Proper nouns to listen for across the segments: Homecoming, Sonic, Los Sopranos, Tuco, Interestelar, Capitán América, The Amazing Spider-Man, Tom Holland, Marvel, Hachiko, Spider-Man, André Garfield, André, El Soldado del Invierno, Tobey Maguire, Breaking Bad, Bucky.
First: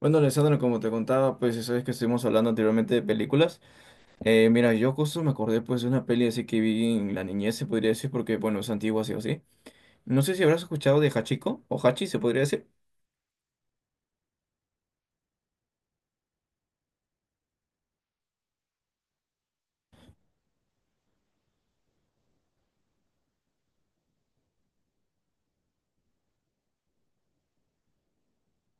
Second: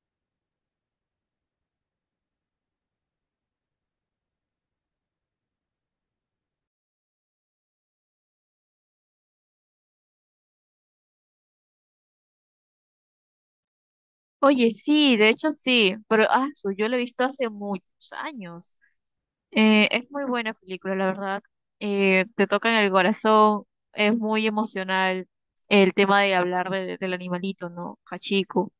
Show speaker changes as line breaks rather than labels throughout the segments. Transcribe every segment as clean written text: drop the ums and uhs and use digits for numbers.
Bueno, Alessandro, como te contaba, pues sabes que estuvimos hablando anteriormente de películas. Mira, yo justo me acordé pues de una peli así que vi en la niñez, se podría decir, porque bueno, es antigua así o así. No sé si habrás escuchado de Hachiko o Hachi, se podría decir.
Oye, sí, de hecho sí, pero yo lo he visto hace muchos años. Es muy buena película, la verdad. Te toca en el corazón, es muy emocional el tema de hablar del animalito, ¿no? Hachiko.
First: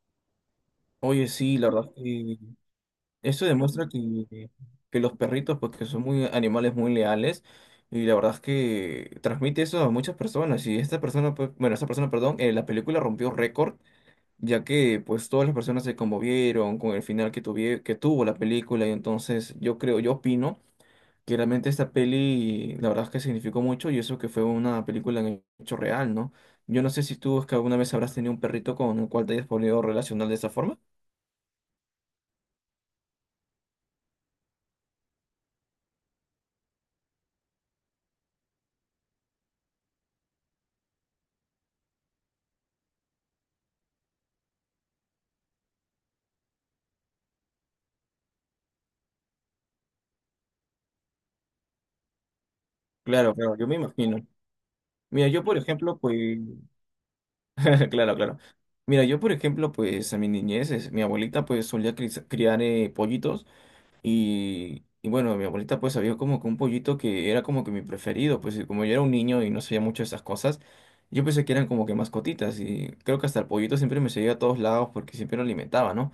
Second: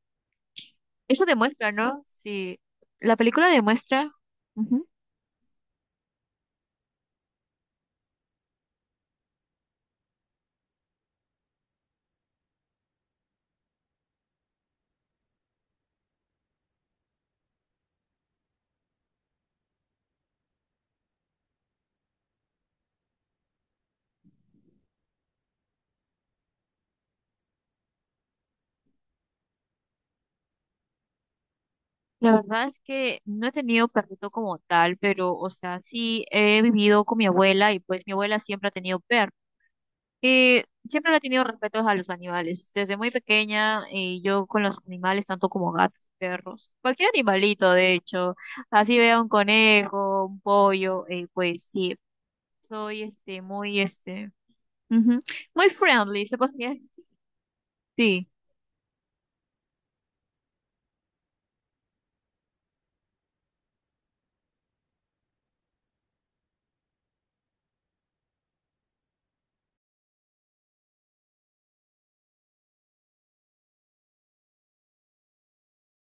Eso
Oye, sí, la
demuestra,
verdad
¿no?
que
Sí, la
esto
película
demuestra
demuestra.
que,
Ujú.
que los perritos, pues que son muy animales muy leales, y la verdad es que transmite eso a muchas personas. Y esta persona, pues, bueno, esta persona, perdón, la película rompió récord ya que pues todas las personas se conmovieron con el final que tuvo la película y entonces yo creo, yo opino que realmente esta peli la verdad es que significó mucho y eso que fue una película en hecho real, ¿no? Yo no sé si tú es que alguna vez habrás tenido un perrito con el cual te hayas podido relacionar de esa forma.
La verdad es que no he tenido perrito como tal, pero, o sea, sí he vivido con mi abuela y pues mi abuela siempre ha tenido perros. Siempre le he tenido respeto a los animales. Desde muy pequeña, yo con los animales, tanto como gatos, perros, cualquier animalito, de hecho, así vea un conejo, un pollo, pues sí, soy
Claro, claro, yo me
muy
imagino.
ujú,
Mira, yo por
muy
ejemplo,
friendly, se
pues,
podría decir.
claro,
Sí,
claro. Mira, yo por ejemplo, pues a mi niñez, mi abuelita pues solía criar pollitos. Y bueno, mi abuelita pues había como que un pollito que era como que mi preferido, pues y como yo era un niño y no sabía mucho de esas cosas, yo pensé que eran como que mascotitas y creo que hasta el pollito siempre me seguía a todos lados porque siempre lo alimentaba, ¿no?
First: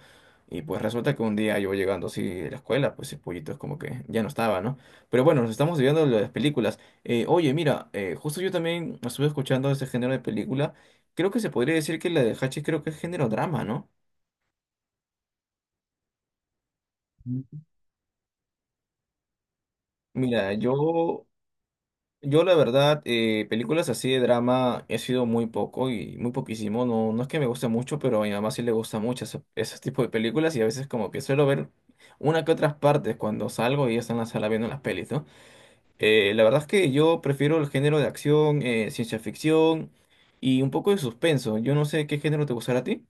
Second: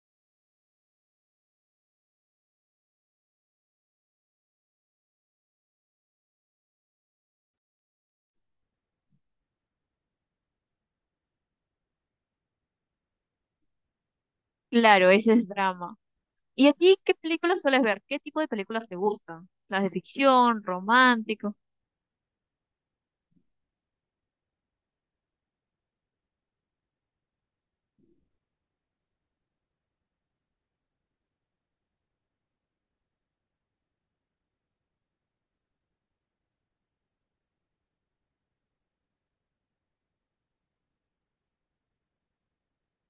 Y pues resulta que un día yo llegando así de la escuela, pues el pollito es como que ya no estaba, ¿no? Pero bueno, nos estamos viendo lo de las películas. Oye, mira, justo yo también estuve escuchando ese género de película. Creo que se podría decir que la de Hachis creo que es género drama, ¿no?
claro, ese es drama. ¿Y a ti qué películas sueles ver? ¿Qué tipo de películas te gustan? ¿Las de
Mira,
ficción,
yo
romántico?
Yo la verdad, películas así de drama he sido muy poco y muy poquísimo. No, no es que me guste mucho, pero a mi mamá sí le gusta mucho ese tipo de películas y a veces como que suelo ver una que otras partes cuando salgo y ella está en la sala viendo las pelis, ¿no? La verdad es que yo prefiero el género de acción, ciencia ficción y un poco de suspenso. Yo no sé qué género te gustará a ti.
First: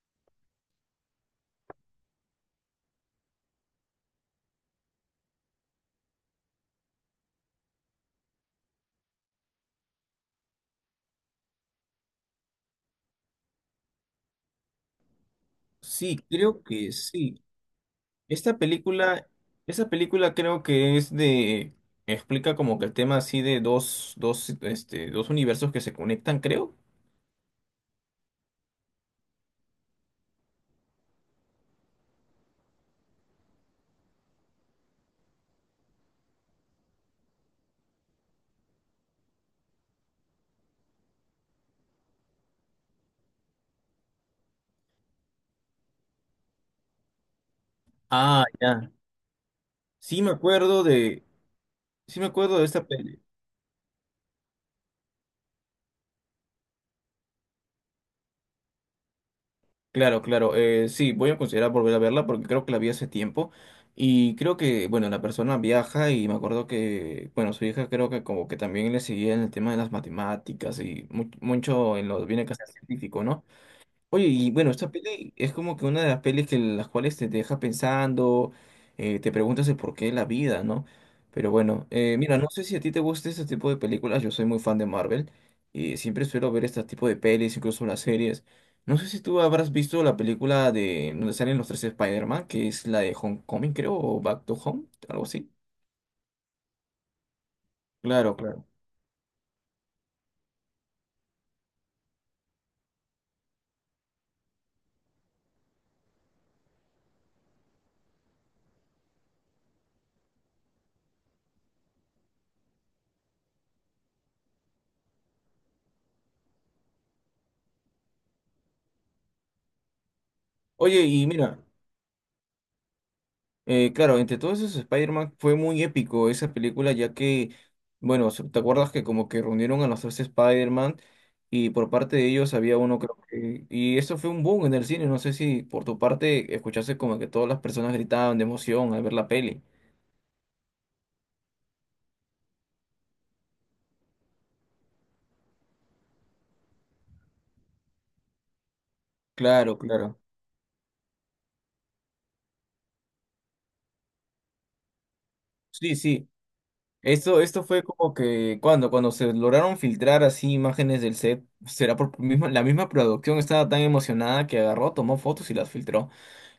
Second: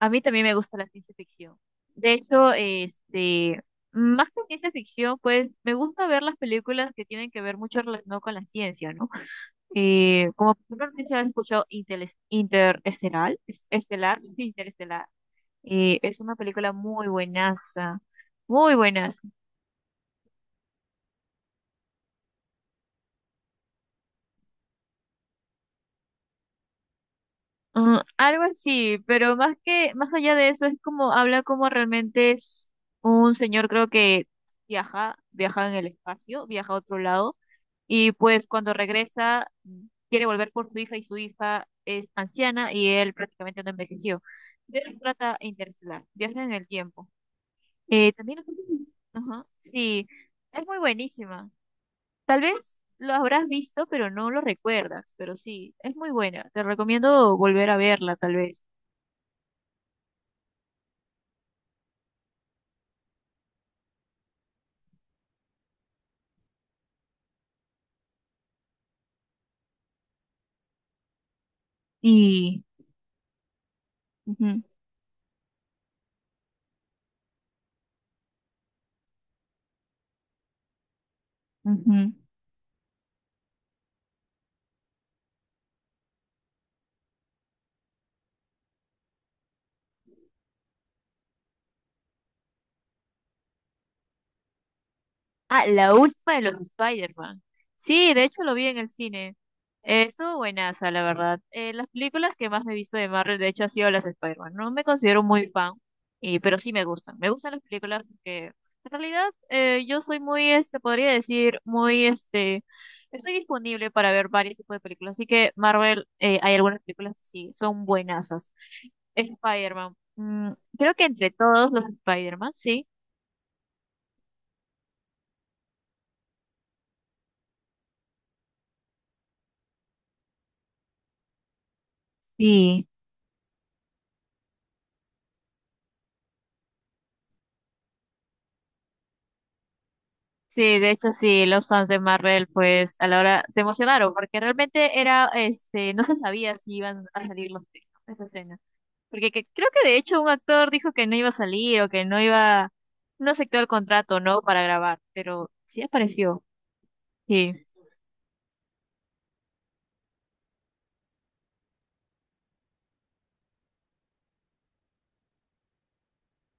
A mí también me gusta la ciencia ficción. De hecho, más que ciencia ficción, pues me gusta ver las películas que tienen que ver mucho relacionado con la ciencia, ¿no? Como por ejemplo, no sé si has escuchado Interestelar, Interestelar.
Sí,
Es una
creo
película
que
muy
sí.
buenaza,
Esta
muy buenaza.
película, esta película creo que es de, explica como que el tema así de dos universos que se conectan, creo.
Algo así, pero más allá de eso, es como, habla como realmente es un señor, creo que viaja en el espacio, viaja a otro lado. Y pues cuando regresa, quiere volver por su hija y su hija es anciana y él prácticamente no envejeció. De eso trata Interestelar, viaje en el tiempo. Eh, también,
Ah, ya.
ajá, sí,
Sí me
es muy
acuerdo de,
buenísima.
sí me
Tal
acuerdo de
vez
esta
lo
peli.
habrás visto, pero no lo recuerdas, pero sí, es muy buena. Te recomiendo volver a verla, tal vez.
Claro, claro. Sí, voy a considerar volver a verla porque creo que la vi hace tiempo. Y creo que, bueno, la persona viaja y me acuerdo que, bueno, su hija creo que como que también le seguía en el tema de las matemáticas y mucho en lo viene que
Y,
ser científico, ¿no? Oye, y
ujú,
bueno, esta peli es como que una de las pelis que las cuales te deja pensando, te preguntas el porqué de la vida, ¿no? Pero bueno,
ujú.
mira, no sé si a ti te gusta este tipo de películas, yo soy muy fan de Marvel y siempre suelo ver este tipo de pelis, incluso las series. No sé si tú habrás visto la película de donde salen los tres Spider-Man, que es la de Homecoming, creo, o Back to Home, algo así.
Ah, la última de los Spider-Man. Sí, de
Claro,
hecho lo
claro.
vi en el cine. Estuvo buenaza, la verdad. Las películas que más me he visto de Marvel, de hecho, han sido las de Spider-Man. No me considero muy fan, y, pero sí me gustan. Me gustan las películas porque en realidad yo soy muy, este, podría decir, muy, este, estoy disponible para ver varios tipos de películas. Así que Marvel, hay algunas películas que sí, son buenazas. Spider-Man. Creo
Oye,
que
y
entre
mira.
todos los Spider-Man, sí.
Claro, entre todos esos Spider-Man fue muy épico esa película, ya que, bueno, ¿te acuerdas que como que reunieron a los tres Spider-Man y por parte de ellos había
Sí.
uno, creo que. Y eso fue un boom en el cine, no sé si por tu parte escuchaste como que todas las personas gritaban de emoción al ver la peli.
Sí, de hecho sí, los fans de Marvel pues a la hora se emocionaron porque realmente era, no se sabía si iban a salir los tres, ¿no? Esa escena. Creo
Claro,
que de hecho
claro.
un actor dijo que no iba a salir o que no iba, no aceptó el contrato, ¿no? Para grabar, pero sí
Sí, sí.
apareció.
Esto,
Sí.
esto fue como que cuando se lograron filtrar así imágenes del set, será por misma, la misma producción estaba tan emocionada que agarró, tomó fotos y las filtró.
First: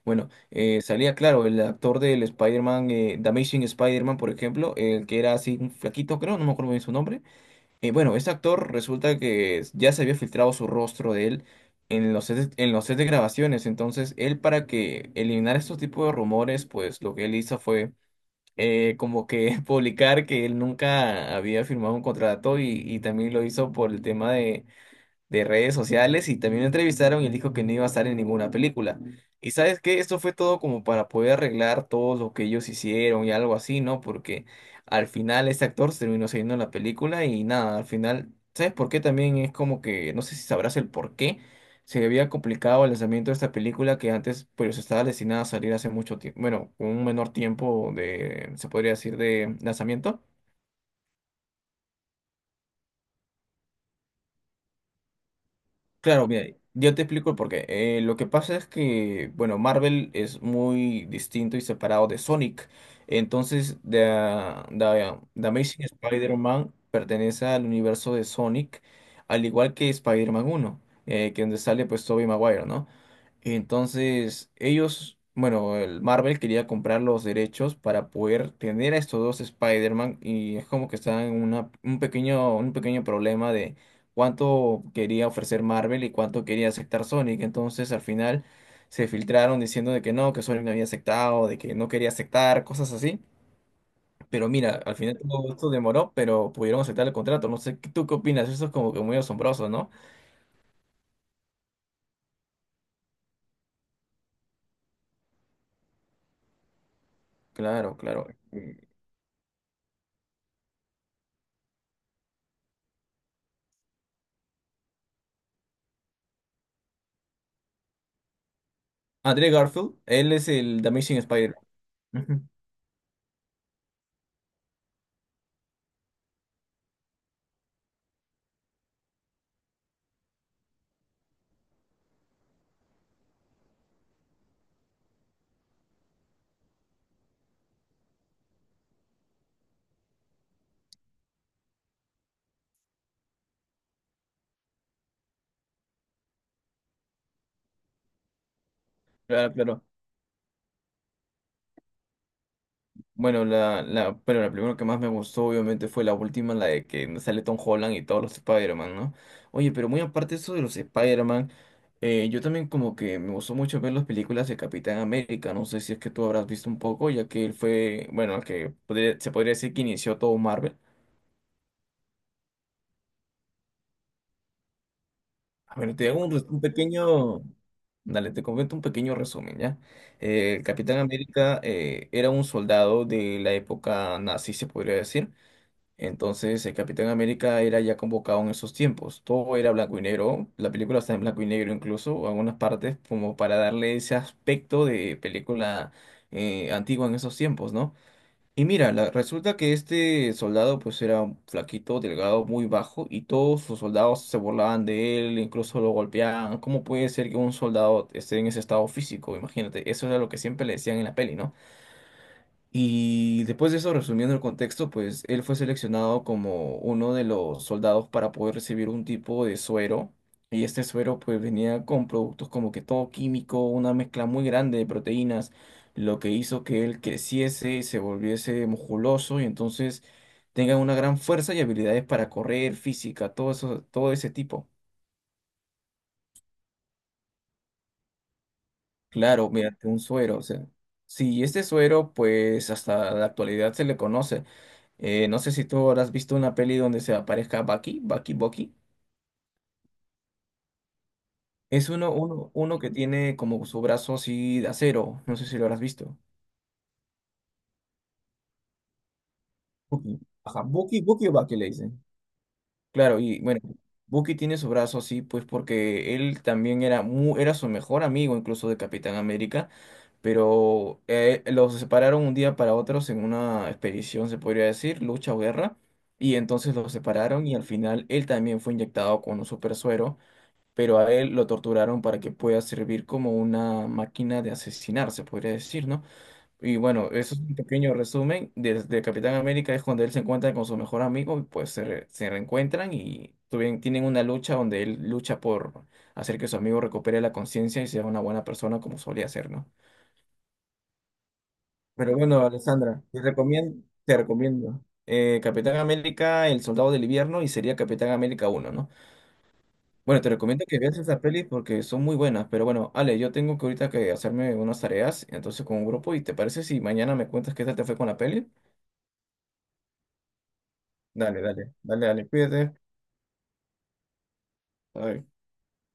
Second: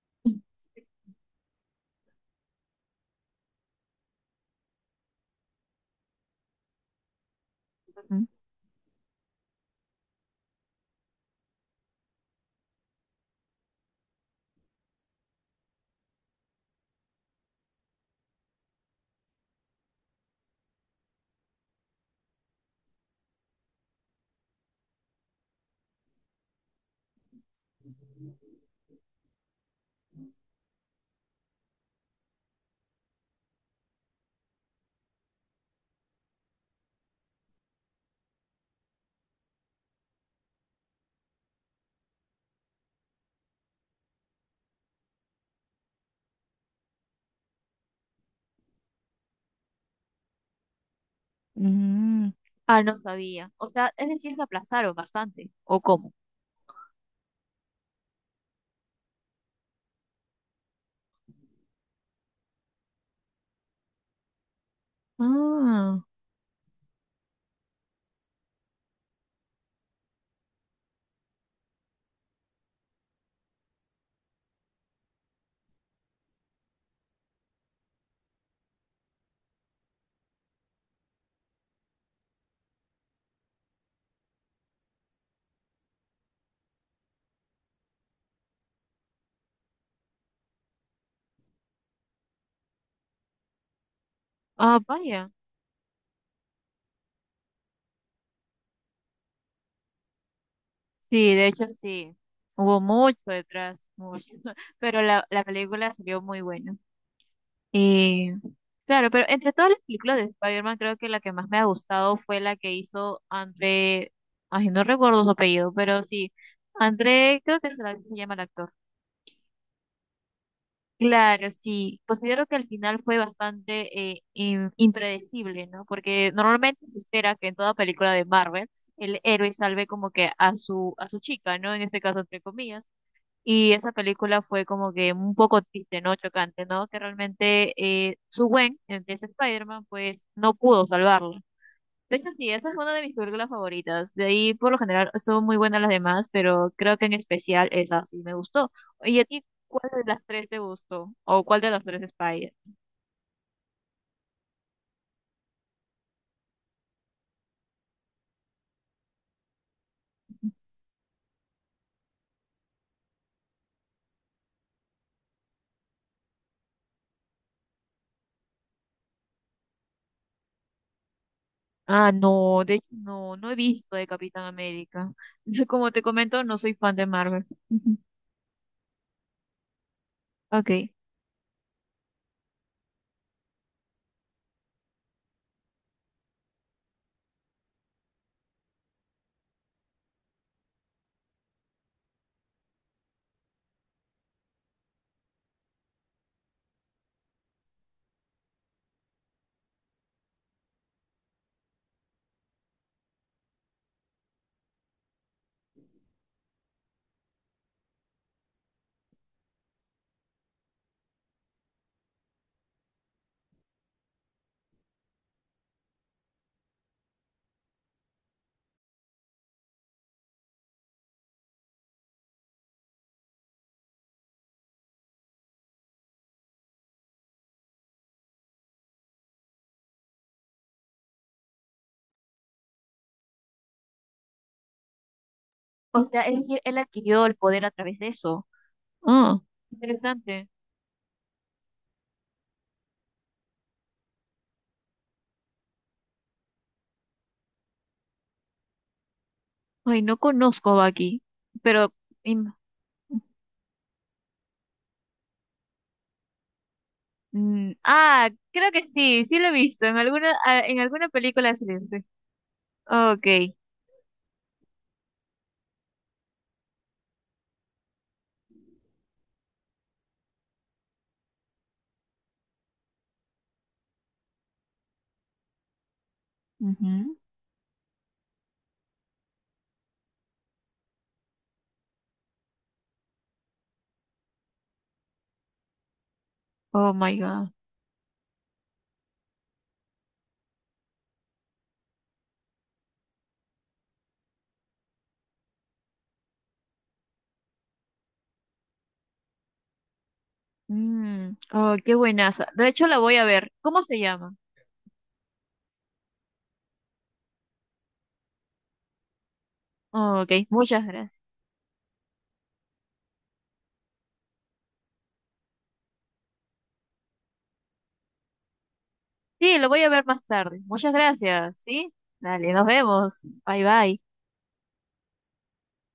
Bueno, salía claro, el actor del Spider-Man, The Amazing Spider-Man, por ejemplo, el que era así un flaquito, creo, no me acuerdo bien su nombre. Bueno,
Ujú.
este actor resulta que ya se había filtrado su rostro de él en los sets de grabaciones. Entonces, él para que eliminara estos tipos de rumores, pues lo que él hizo fue como que publicar que él nunca había firmado un contrato y también lo hizo por el tema de redes sociales y también lo entrevistaron y él dijo que no iba a estar en ninguna película. Y sabes qué, esto fue todo como para poder arreglar todo lo que ellos hicieron y algo así, ¿no? Porque al final este actor se terminó saliendo en la película y nada, al final, ¿sabes por qué? También es como que, no sé si sabrás el por qué. Se había complicado el lanzamiento de esta película que antes pues estaba destinada a salir hace mucho tiempo, bueno, con un menor tiempo de, se podría decir, de lanzamiento.
Mm. Ah, no sabía. O sea, es decir, que aplazaron bastante. ¿O cómo?
Claro, mira, yo te explico el porqué. Lo que pasa es que, bueno, Marvel es muy distinto y separado de Sonic. Entonces, The Amazing
Ah,
Spider-Man pertenece al universo de Sonic, al igual que Spider-Man 1, que donde sale pues Tobey Maguire, ¿no? Entonces, ellos, bueno, el Marvel quería comprar los derechos para poder tener a estos dos Spider-Man y es como que estaban en un pequeño problema de cuánto quería ofrecer Marvel y cuánto quería aceptar Sonic. Entonces, al final se filtraron diciendo de que no, que Sonic no había aceptado, de que no quería aceptar, cosas así. Pero
ah,
mira, al final
vaya.
todo esto demoró, pero pudieron aceptar el contrato. No sé, ¿tú qué opinas? Eso es como que muy asombroso, ¿no?
Sí, de hecho sí. Hubo mucho detrás, mucho. Pero la película salió muy buena.
Claro, claro.
Eh, claro, pero entre todas las películas de Spider-Man, creo que la que más me ha gustado fue la que hizo André, ay, no recuerdo su apellido, pero sí, André, creo que se llama el actor.
André Garfield, él es el The Amazing
Claro,
Spider-Man.
sí, considero
Ujú,
que al final fue bastante impredecible, ¿no? Porque normalmente se espera que en toda película de Marvel el héroe salve como que a a su chica, ¿no? En este caso, entre comillas, y esa película fue como que un poco triste, ¿no? Chocante, ¿no? Que realmente su Gwen, el que es Spider-Man, pues no pudo salvarlo. De hecho, sí, esa es una de mis películas favoritas. De ahí, por lo general, son muy buenas las demás, pero creo que en especial esa sí me gustó. ¿Y a ti
claro, claro.
cuál de las tres te gustó? ¿O cuál de las tres Spider?
Bueno, pero la primera que más me gustó, obviamente, fue la última, la de que sale Tom Holland y todos los Spider-Man, ¿no? Oye, pero muy aparte de eso de los Spider-Man, yo también como que me gustó mucho ver las películas de Capitán América. No sé si es que tú habrás visto un poco, ya que él fue, bueno, el que se podría decir que inició todo Marvel.
Ah, no, de hecho, no, no he visto de Capitán América.
A
Como
ver,
te
te hago un,
comento,
res-
no
un
soy fan de
pequeño.
Marvel. Ujú.
Dale, te comento un pequeño resumen, ¿ya? El
Ok.
Capitán América era un soldado de la época nazi, se podría decir. Entonces, el Capitán América era ya convocado en esos tiempos. Todo era blanco y negro. La película está en blanco y negro incluso, algunas partes, como para darle ese aspecto de película antigua en esos tiempos, ¿no? Y mira, resulta que este soldado pues era un flaquito, delgado, muy bajo, y todos sus soldados se burlaban de él, incluso lo golpeaban. ¿Cómo puede ser que un soldado esté en ese estado físico? Imagínate, eso era lo que siempre le decían en la peli, ¿no? Y después de eso, resumiendo el contexto, pues él fue seleccionado como uno de los soldados para poder recibir un tipo de suero. Y este suero pues venía con productos como que todo químico, una mezcla muy grande de proteínas, lo que hizo que él creciese y se volviese musculoso y entonces tenga una gran fuerza y habilidades para correr, física, todo eso, todo ese tipo.
O sea, es decir, él adquirió el poder a través de eso. Ah,
Claro, mediante un suero, o
interesante.
sea. Sí, este suero, pues hasta la actualidad se le conoce. No sé si tú habrás visto una peli donde se aparezca Bucky, Bucky, Bucky.
Ay, no conozco a Baki,
Es
pero...
uno, uno,
im-
uno que tiene como su brazo así de acero. No sé si lo habrás visto.
creo que sí, sí lo he visto. En
Bucky.
alguna,
Ajá,
en
Bucky,
alguna
Bucky o
película
Bucky le
excelente.
dicen. Claro, y
Okay.
bueno, Bucky tiene su brazo así, pues porque él también era su mejor amigo, incluso de Capitán América. Pero los separaron un día para otros en una expedición, se podría decir, lucha o guerra, y entonces los
Ujú.
separaron y al final él también fue inyectado con un super suero, pero a él lo torturaron para que pueda servir como una máquina de asesinar, se podría decir, ¿no? Y
Oh,
bueno,
my
eso es
God.
un pequeño resumen. Desde Capitán América es cuando él se encuentra con su mejor amigo, y pues se reencuentran y tienen una lucha donde él lucha por hacer que su amigo recupere la conciencia y sea una buena persona como solía ser, ¿no?
Oh, qué
Pero bueno,
buenaza. De hecho, la
Alessandra,
voy
te
a ver. ¿Cómo
recomiendo,
se
te
llama?
recomiendo Capitán América, El Soldado del Invierno y sería Capitán América uno, ¿no?
Oh,
Bueno, te
ok,
recomiendo que
muchas
veas
gracias.
esas pelis porque son muy buenas, pero bueno, Ale, yo tengo que ahorita que hacerme unas tareas, entonces con un grupo, ¿y te parece si mañana me cuentas qué tal te fue con la peli?
Sí, lo voy a ver más tarde. Muchas
Dale,
gracias,
dale,
¿sí?
dale, dale,
Dale, nos
cuídate.
vemos. Bye, bye.
Bye.